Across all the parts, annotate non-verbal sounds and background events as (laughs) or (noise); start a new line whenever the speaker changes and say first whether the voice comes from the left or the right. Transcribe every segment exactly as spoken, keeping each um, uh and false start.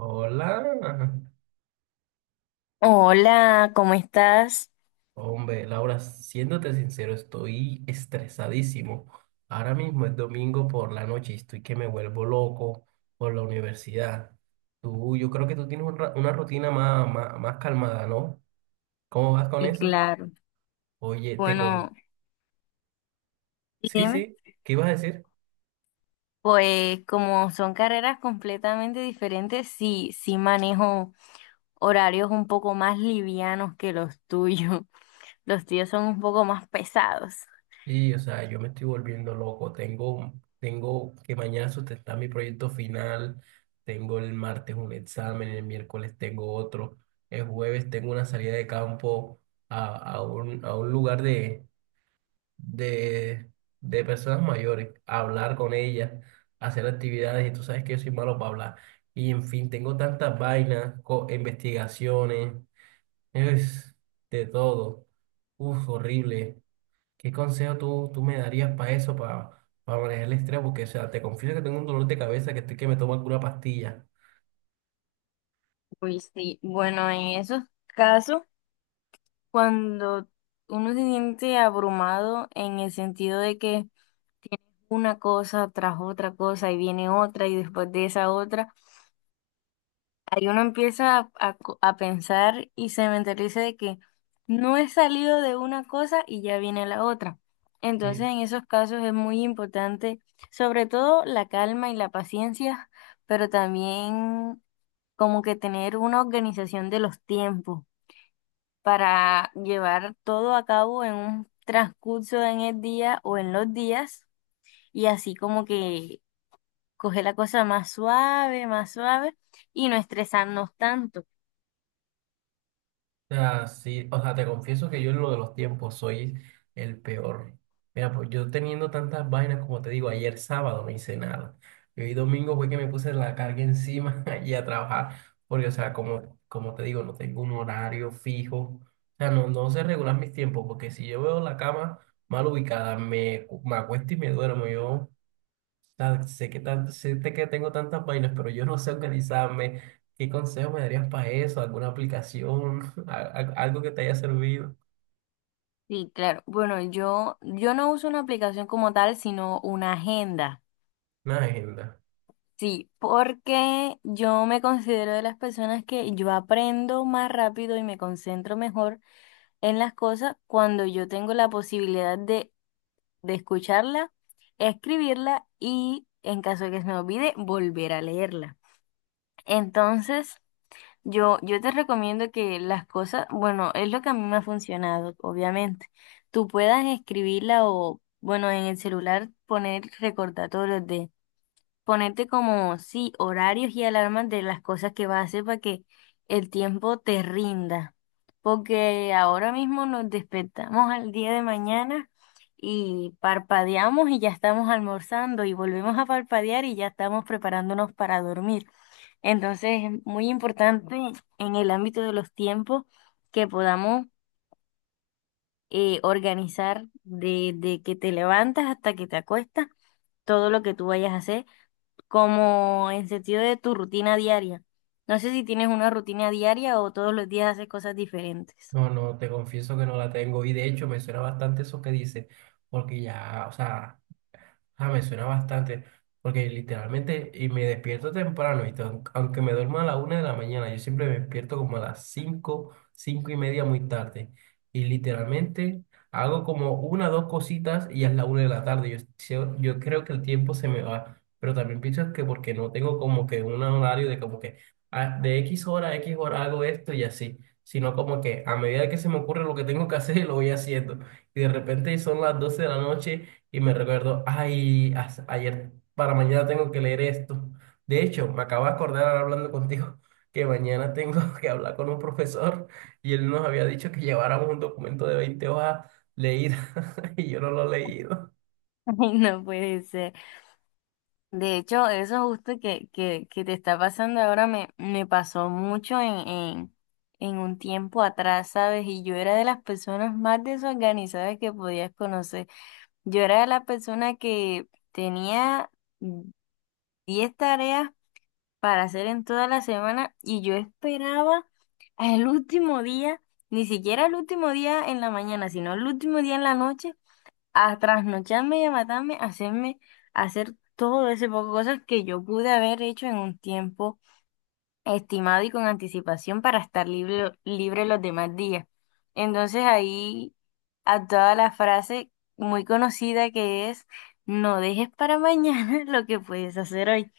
right: Hola,
left: Hola, ¿cómo estás?
right: hombre, Laura, siéndote sincero, estoy estresadísimo. Ahora mismo es domingo por la noche y estoy que me vuelvo loco por la universidad. Tú, yo creo que tú tienes un ra- una rutina más, más, más calmada, ¿no? ¿Cómo vas con
left: Y
right: eso?
left: claro.
right: Oye, te con...
left: Bueno, y
right: Sí,
left: dime,
right: sí, ¿qué ibas a decir?
left: pues como son carreras completamente diferentes, sí, sí manejo horarios un poco más livianos que los tuyos. (laughs) Los tuyos son un poco más pesados.
right: Sí, o sea, yo me estoy volviendo loco. Tengo, tengo que mañana sustentar mi proyecto final. Tengo el martes un examen, el miércoles tengo otro. El jueves tengo una salida de campo a, a un, a un lugar de, de, de personas mayores, a hablar con ellas, a hacer actividades. Y tú sabes que yo soy malo para hablar. Y en fin, tengo tantas vainas, co- investigaciones, es de todo. Uf, horrible. ¿Qué consejo tú, tú me darías para eso, para, para manejar el estrés? Porque, o sea, te confieso que tengo un dolor de cabeza que estoy que me tomo pura pastilla.
left: Uy, sí. Bueno, en esos casos, cuando uno se siente abrumado en el sentido de que una cosa tras otra cosa y viene otra y después de esa otra. Ahí uno empieza a, a co- a pensar y se mentaliza de que no he salido de una cosa y ya viene la otra. Entonces,
right: Sí.
left: en esos casos es muy importante, sobre todo la calma y la paciencia, pero también como que tener una organización de los tiempos para llevar todo a cabo en un transcurso en el día o en los días y así como que coger la cosa más suave, más suave y no estresarnos tanto.
right: O sea, sí, o sea, te confieso que yo en lo de los tiempos soy el peor. Mira, pues yo teniendo tantas vainas, como te digo, ayer sábado no hice nada. Y hoy domingo fue que me puse la carga encima (laughs) y a trabajar. Porque, o sea, como, como te digo, no tengo un horario fijo. O sea, no, no sé regular mis tiempos, porque si yo veo la cama mal ubicada, me, cu- me acuesto y me duermo. Yo tan- sé que, tan- sé te- que tengo tantas vainas, pero yo no sé organizarme. ¿Qué consejo me darías para eso? ¿Alguna aplicación? (laughs) Al- al- ¿Algo que te haya servido?
left: Sí, claro. Bueno, yo, yo no uso una aplicación como tal, sino una agenda.
right: Una agenda.
left: Sí, porque yo me considero de las personas que yo aprendo más rápido y me concentro mejor en las cosas cuando yo tengo la posibilidad de, de escucharla, escribirla y, en caso de que se me olvide, volver a leerla. Entonces, Yo, yo te recomiendo que las cosas, bueno, es lo que a mí me ha funcionado, obviamente. Tú puedas escribirla o, bueno, en el celular poner recordatorios de, ponerte como, sí, horarios y alarmas de las cosas que vas a hacer para que el tiempo te rinda. Porque ahora mismo nos despertamos al día de mañana y parpadeamos y ya estamos almorzando y volvemos a parpadear y ya estamos preparándonos para dormir. Entonces, es muy importante en el ámbito de los tiempos que podamos eh, organizar desde que te levantas hasta que te acuestas todo lo que tú vayas a hacer, como en sentido de tu rutina diaria. No sé si tienes una rutina diaria o todos los días haces cosas diferentes.
right: No, no, te confieso que no la tengo. Y de hecho me suena bastante eso que dices, porque ya, o sea... Ah, me suena bastante, porque literalmente, y me despierto temprano, ¿viste? Aunque aunque me duerma a la una de la mañana, yo siempre me despierto como a las cinco, cinco y media muy tarde. Y literalmente hago como una dos cositas y ya es la una de la tarde. Yo, yo, yo creo que el tiempo se me va, pero también pienso que porque no tengo como que un horario de como que ah, de X hora a X hora hago esto y así, sino como que a medida que se me ocurre lo que tengo que hacer, (laughs) lo voy haciendo. Y de repente son las doce de la noche y me recuerdo, ay, as- ayer para mañana tengo que leer esto. De hecho, me acabo de acordar ahora hablando contigo (laughs) que mañana tengo (laughs) que hablar con un profesor y él nos había dicho que lleváramos un documento de veinte hojas leídas (laughs) y yo no lo he leído.
left: (laughs) Ay, no puede ser. De hecho, eso justo que, que, que te está pasando ahora me, me pasó mucho en, en, en un tiempo atrás, ¿sabes? Y yo era de las personas más desorganizadas que podías conocer. Yo era de la persona que tenía diez tareas para hacer en toda la semana y yo esperaba al último día, ni siquiera el último día en la mañana, sino el último día en la noche a trasnocharme y a matarme, a hacerme, a hacer todo ese poco de cosas que yo pude haber hecho en un tiempo estimado y con anticipación para estar libre, libre los demás días. Entonces ahí a toda la frase muy conocida que es, no dejes para mañana (laughs) lo que puedes hacer hoy.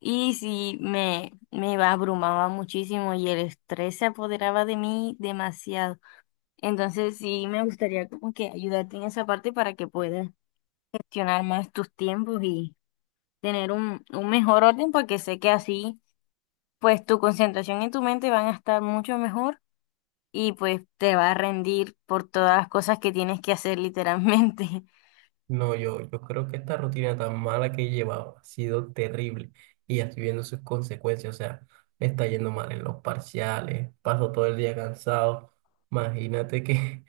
left: Y sí, me, me abrumaba muchísimo y el estrés se apoderaba de mí demasiado. Entonces sí, me gustaría como que ayudarte en esa parte para que puedas gestionar más tus tiempos y tener un, un mejor orden porque sé que así pues tu concentración y tu mente van a estar mucho mejor y pues te va a rendir por todas las cosas que tienes que hacer literalmente.
right: No, yo, yo creo que esta rutina tan mala que he llevado ha sido terrible y ya estoy viendo sus consecuencias. O sea, me está yendo mal en los parciales, paso todo el día cansado. Imagínate que.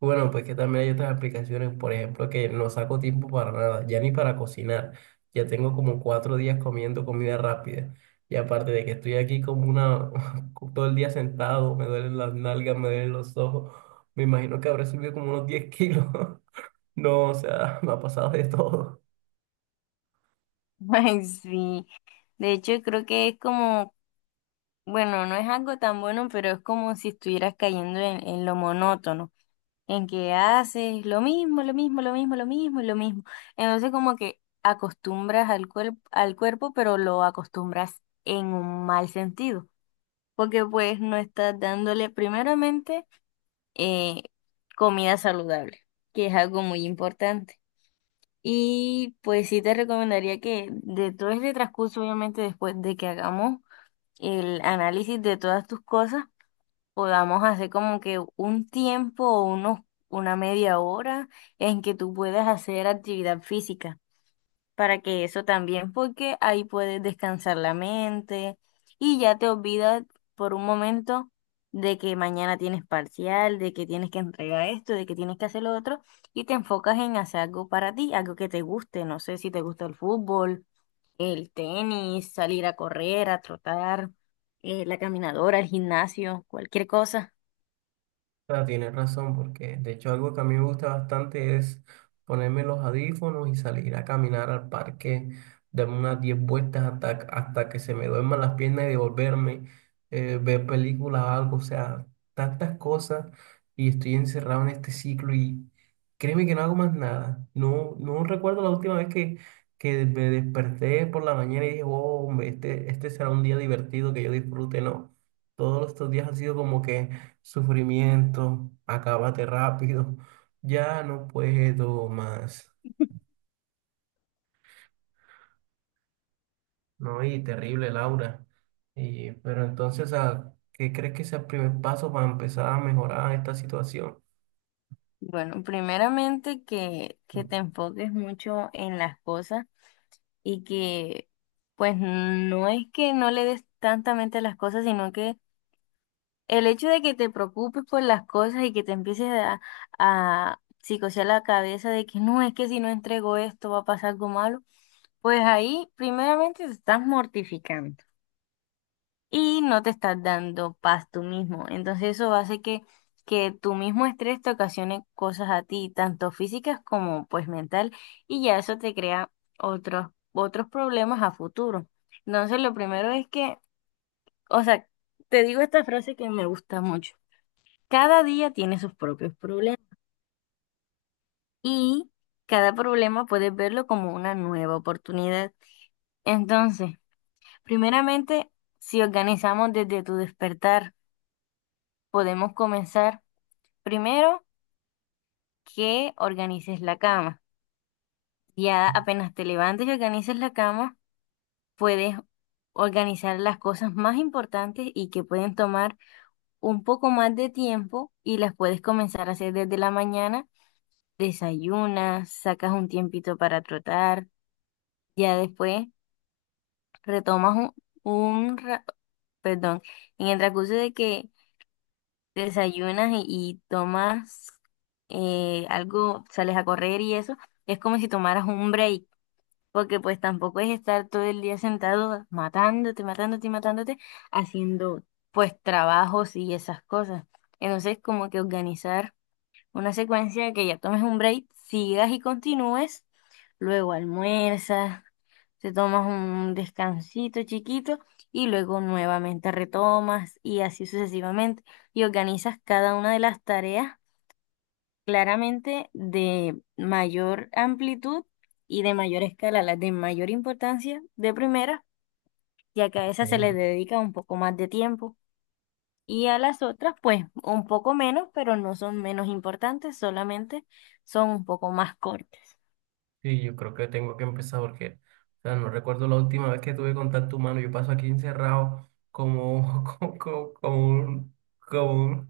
right: Bueno, pues que también hay otras aplicaciones, por ejemplo, que no saco tiempo para nada, ya ni para cocinar. Ya tengo como cuatro días comiendo comida rápida. Y aparte de que estoy aquí como una, (laughs) todo el día sentado, me duelen las nalgas, me duelen los ojos. Me imagino que habré subido como unos diez kilos. (laughs) No, o sea, (laughs) me ha pasado de todo.
left: (laughs) Ay, sí. De hecho, creo que es como, bueno, no es algo tan bueno, pero es como si estuvieras cayendo en, en lo monótono. En que haces lo mismo, lo mismo, lo mismo, lo mismo, y lo mismo. Entonces como que acostumbras al cuerpo, al cuerpo, pero lo acostumbras en un mal sentido, porque pues no estás dándole primeramente eh, comida saludable, que es algo muy importante. Y pues sí te recomendaría que de todo este transcurso, obviamente después de que hagamos el análisis de todas tus cosas, podamos hacer como que un tiempo o unos, una media hora en que tú puedas hacer actividad física, para que eso también, porque ahí puedes descansar la mente y ya te olvidas por un momento de que mañana tienes parcial, de que tienes que entregar esto, de que tienes que hacer lo otro, y te enfocas en hacer algo para ti, algo que te guste, no sé si te gusta el fútbol, el tenis, salir a correr, a trotar, eh, la caminadora, el gimnasio, cualquier cosa.
right: Ah, tienes razón, porque de hecho algo que a mí me gusta bastante es ponerme los audífonos y salir a caminar al parque, darme unas diez vueltas hasta, hasta que se me duerman las piernas y devolverme, eh, ver películas o algo, o sea, tantas cosas y estoy encerrado en este ciclo y créeme que no hago más nada. No, no recuerdo la última vez que, que me desperté por la mañana y dije, oh, hombre, este, este será un día divertido que yo disfrute, no. Todos estos días han sido como que sufrimiento, acábate rápido, ya no puedo más, ¿no? Y terrible, Laura. Y, pero entonces, ¿a qué crees que es el primer paso para empezar a mejorar esta situación?
left: Bueno, primeramente que,
right: Mm.
left: que te enfoques mucho en las cosas y que pues no es que no le des tanta mente a las cosas, sino que el hecho de que te preocupes por las cosas y que te empieces a, a psicosear la cabeza de que no, es que si no entrego esto va a pasar algo malo, pues ahí primeramente te estás mortificando y no te estás dando paz tú mismo. Entonces eso hace que, que tu mismo estrés te ocasione cosas a ti, tanto físicas como pues mental, y ya eso te crea otros, otros problemas a futuro. Entonces lo primero es que, o sea, te digo esta frase que me gusta mucho. Cada día tiene sus propios problemas y cada problema puedes verlo como una nueva oportunidad. Entonces, primeramente, si organizamos desde tu despertar, podemos comenzar. Primero, que organices la cama. Ya apenas te levantes y organices la cama, puedes organizar las cosas más importantes y que pueden tomar un poco más de tiempo y las puedes comenzar a hacer desde la mañana. Desayunas, sacas un tiempito para trotar, ya después retomas un, un ra- perdón, en el transcurso de que desayunas y, y tomas eh, algo, sales a correr y eso. Es como si tomaras un break. Porque pues tampoco es estar todo el día sentado matándote, matándote y matándote, haciendo pues trabajos y esas cosas. Entonces como que organizar una secuencia de que ya tomes un break, sigas y continúes, luego almuerzas, te tomas un descansito chiquito y luego nuevamente retomas y así sucesivamente. Y organizas cada una de las tareas claramente de mayor amplitud y de mayor escala, las de mayor importancia de primera, ya que a esas se les
right: Ok.
left: dedica un poco más de tiempo y a las otras pues un poco menos, pero no son menos importantes, solamente son un poco más cortas.
right: Sí, yo creo que tengo que empezar porque, o sea, no recuerdo la última vez que tuve contacto humano, yo paso aquí encerrado como, (laughs) como, como, como un, como un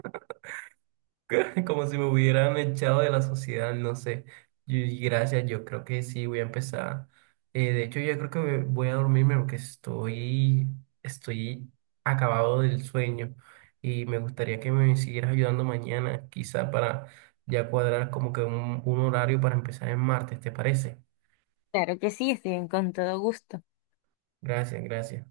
right: (laughs) como si me hubieran echado de la sociedad, no sé. Y gracias, yo creo que sí, voy a empezar. Eh, de hecho, yo creo que me- voy a dormirme porque estoy, estoy acabado del sueño y me gustaría que me siguieras ayudando mañana, quizá para ya cuadrar como que un, un horario para empezar en martes, ¿te parece?
left: Claro que sí, estoy en- con todo gusto.
right: Gracias, gracias.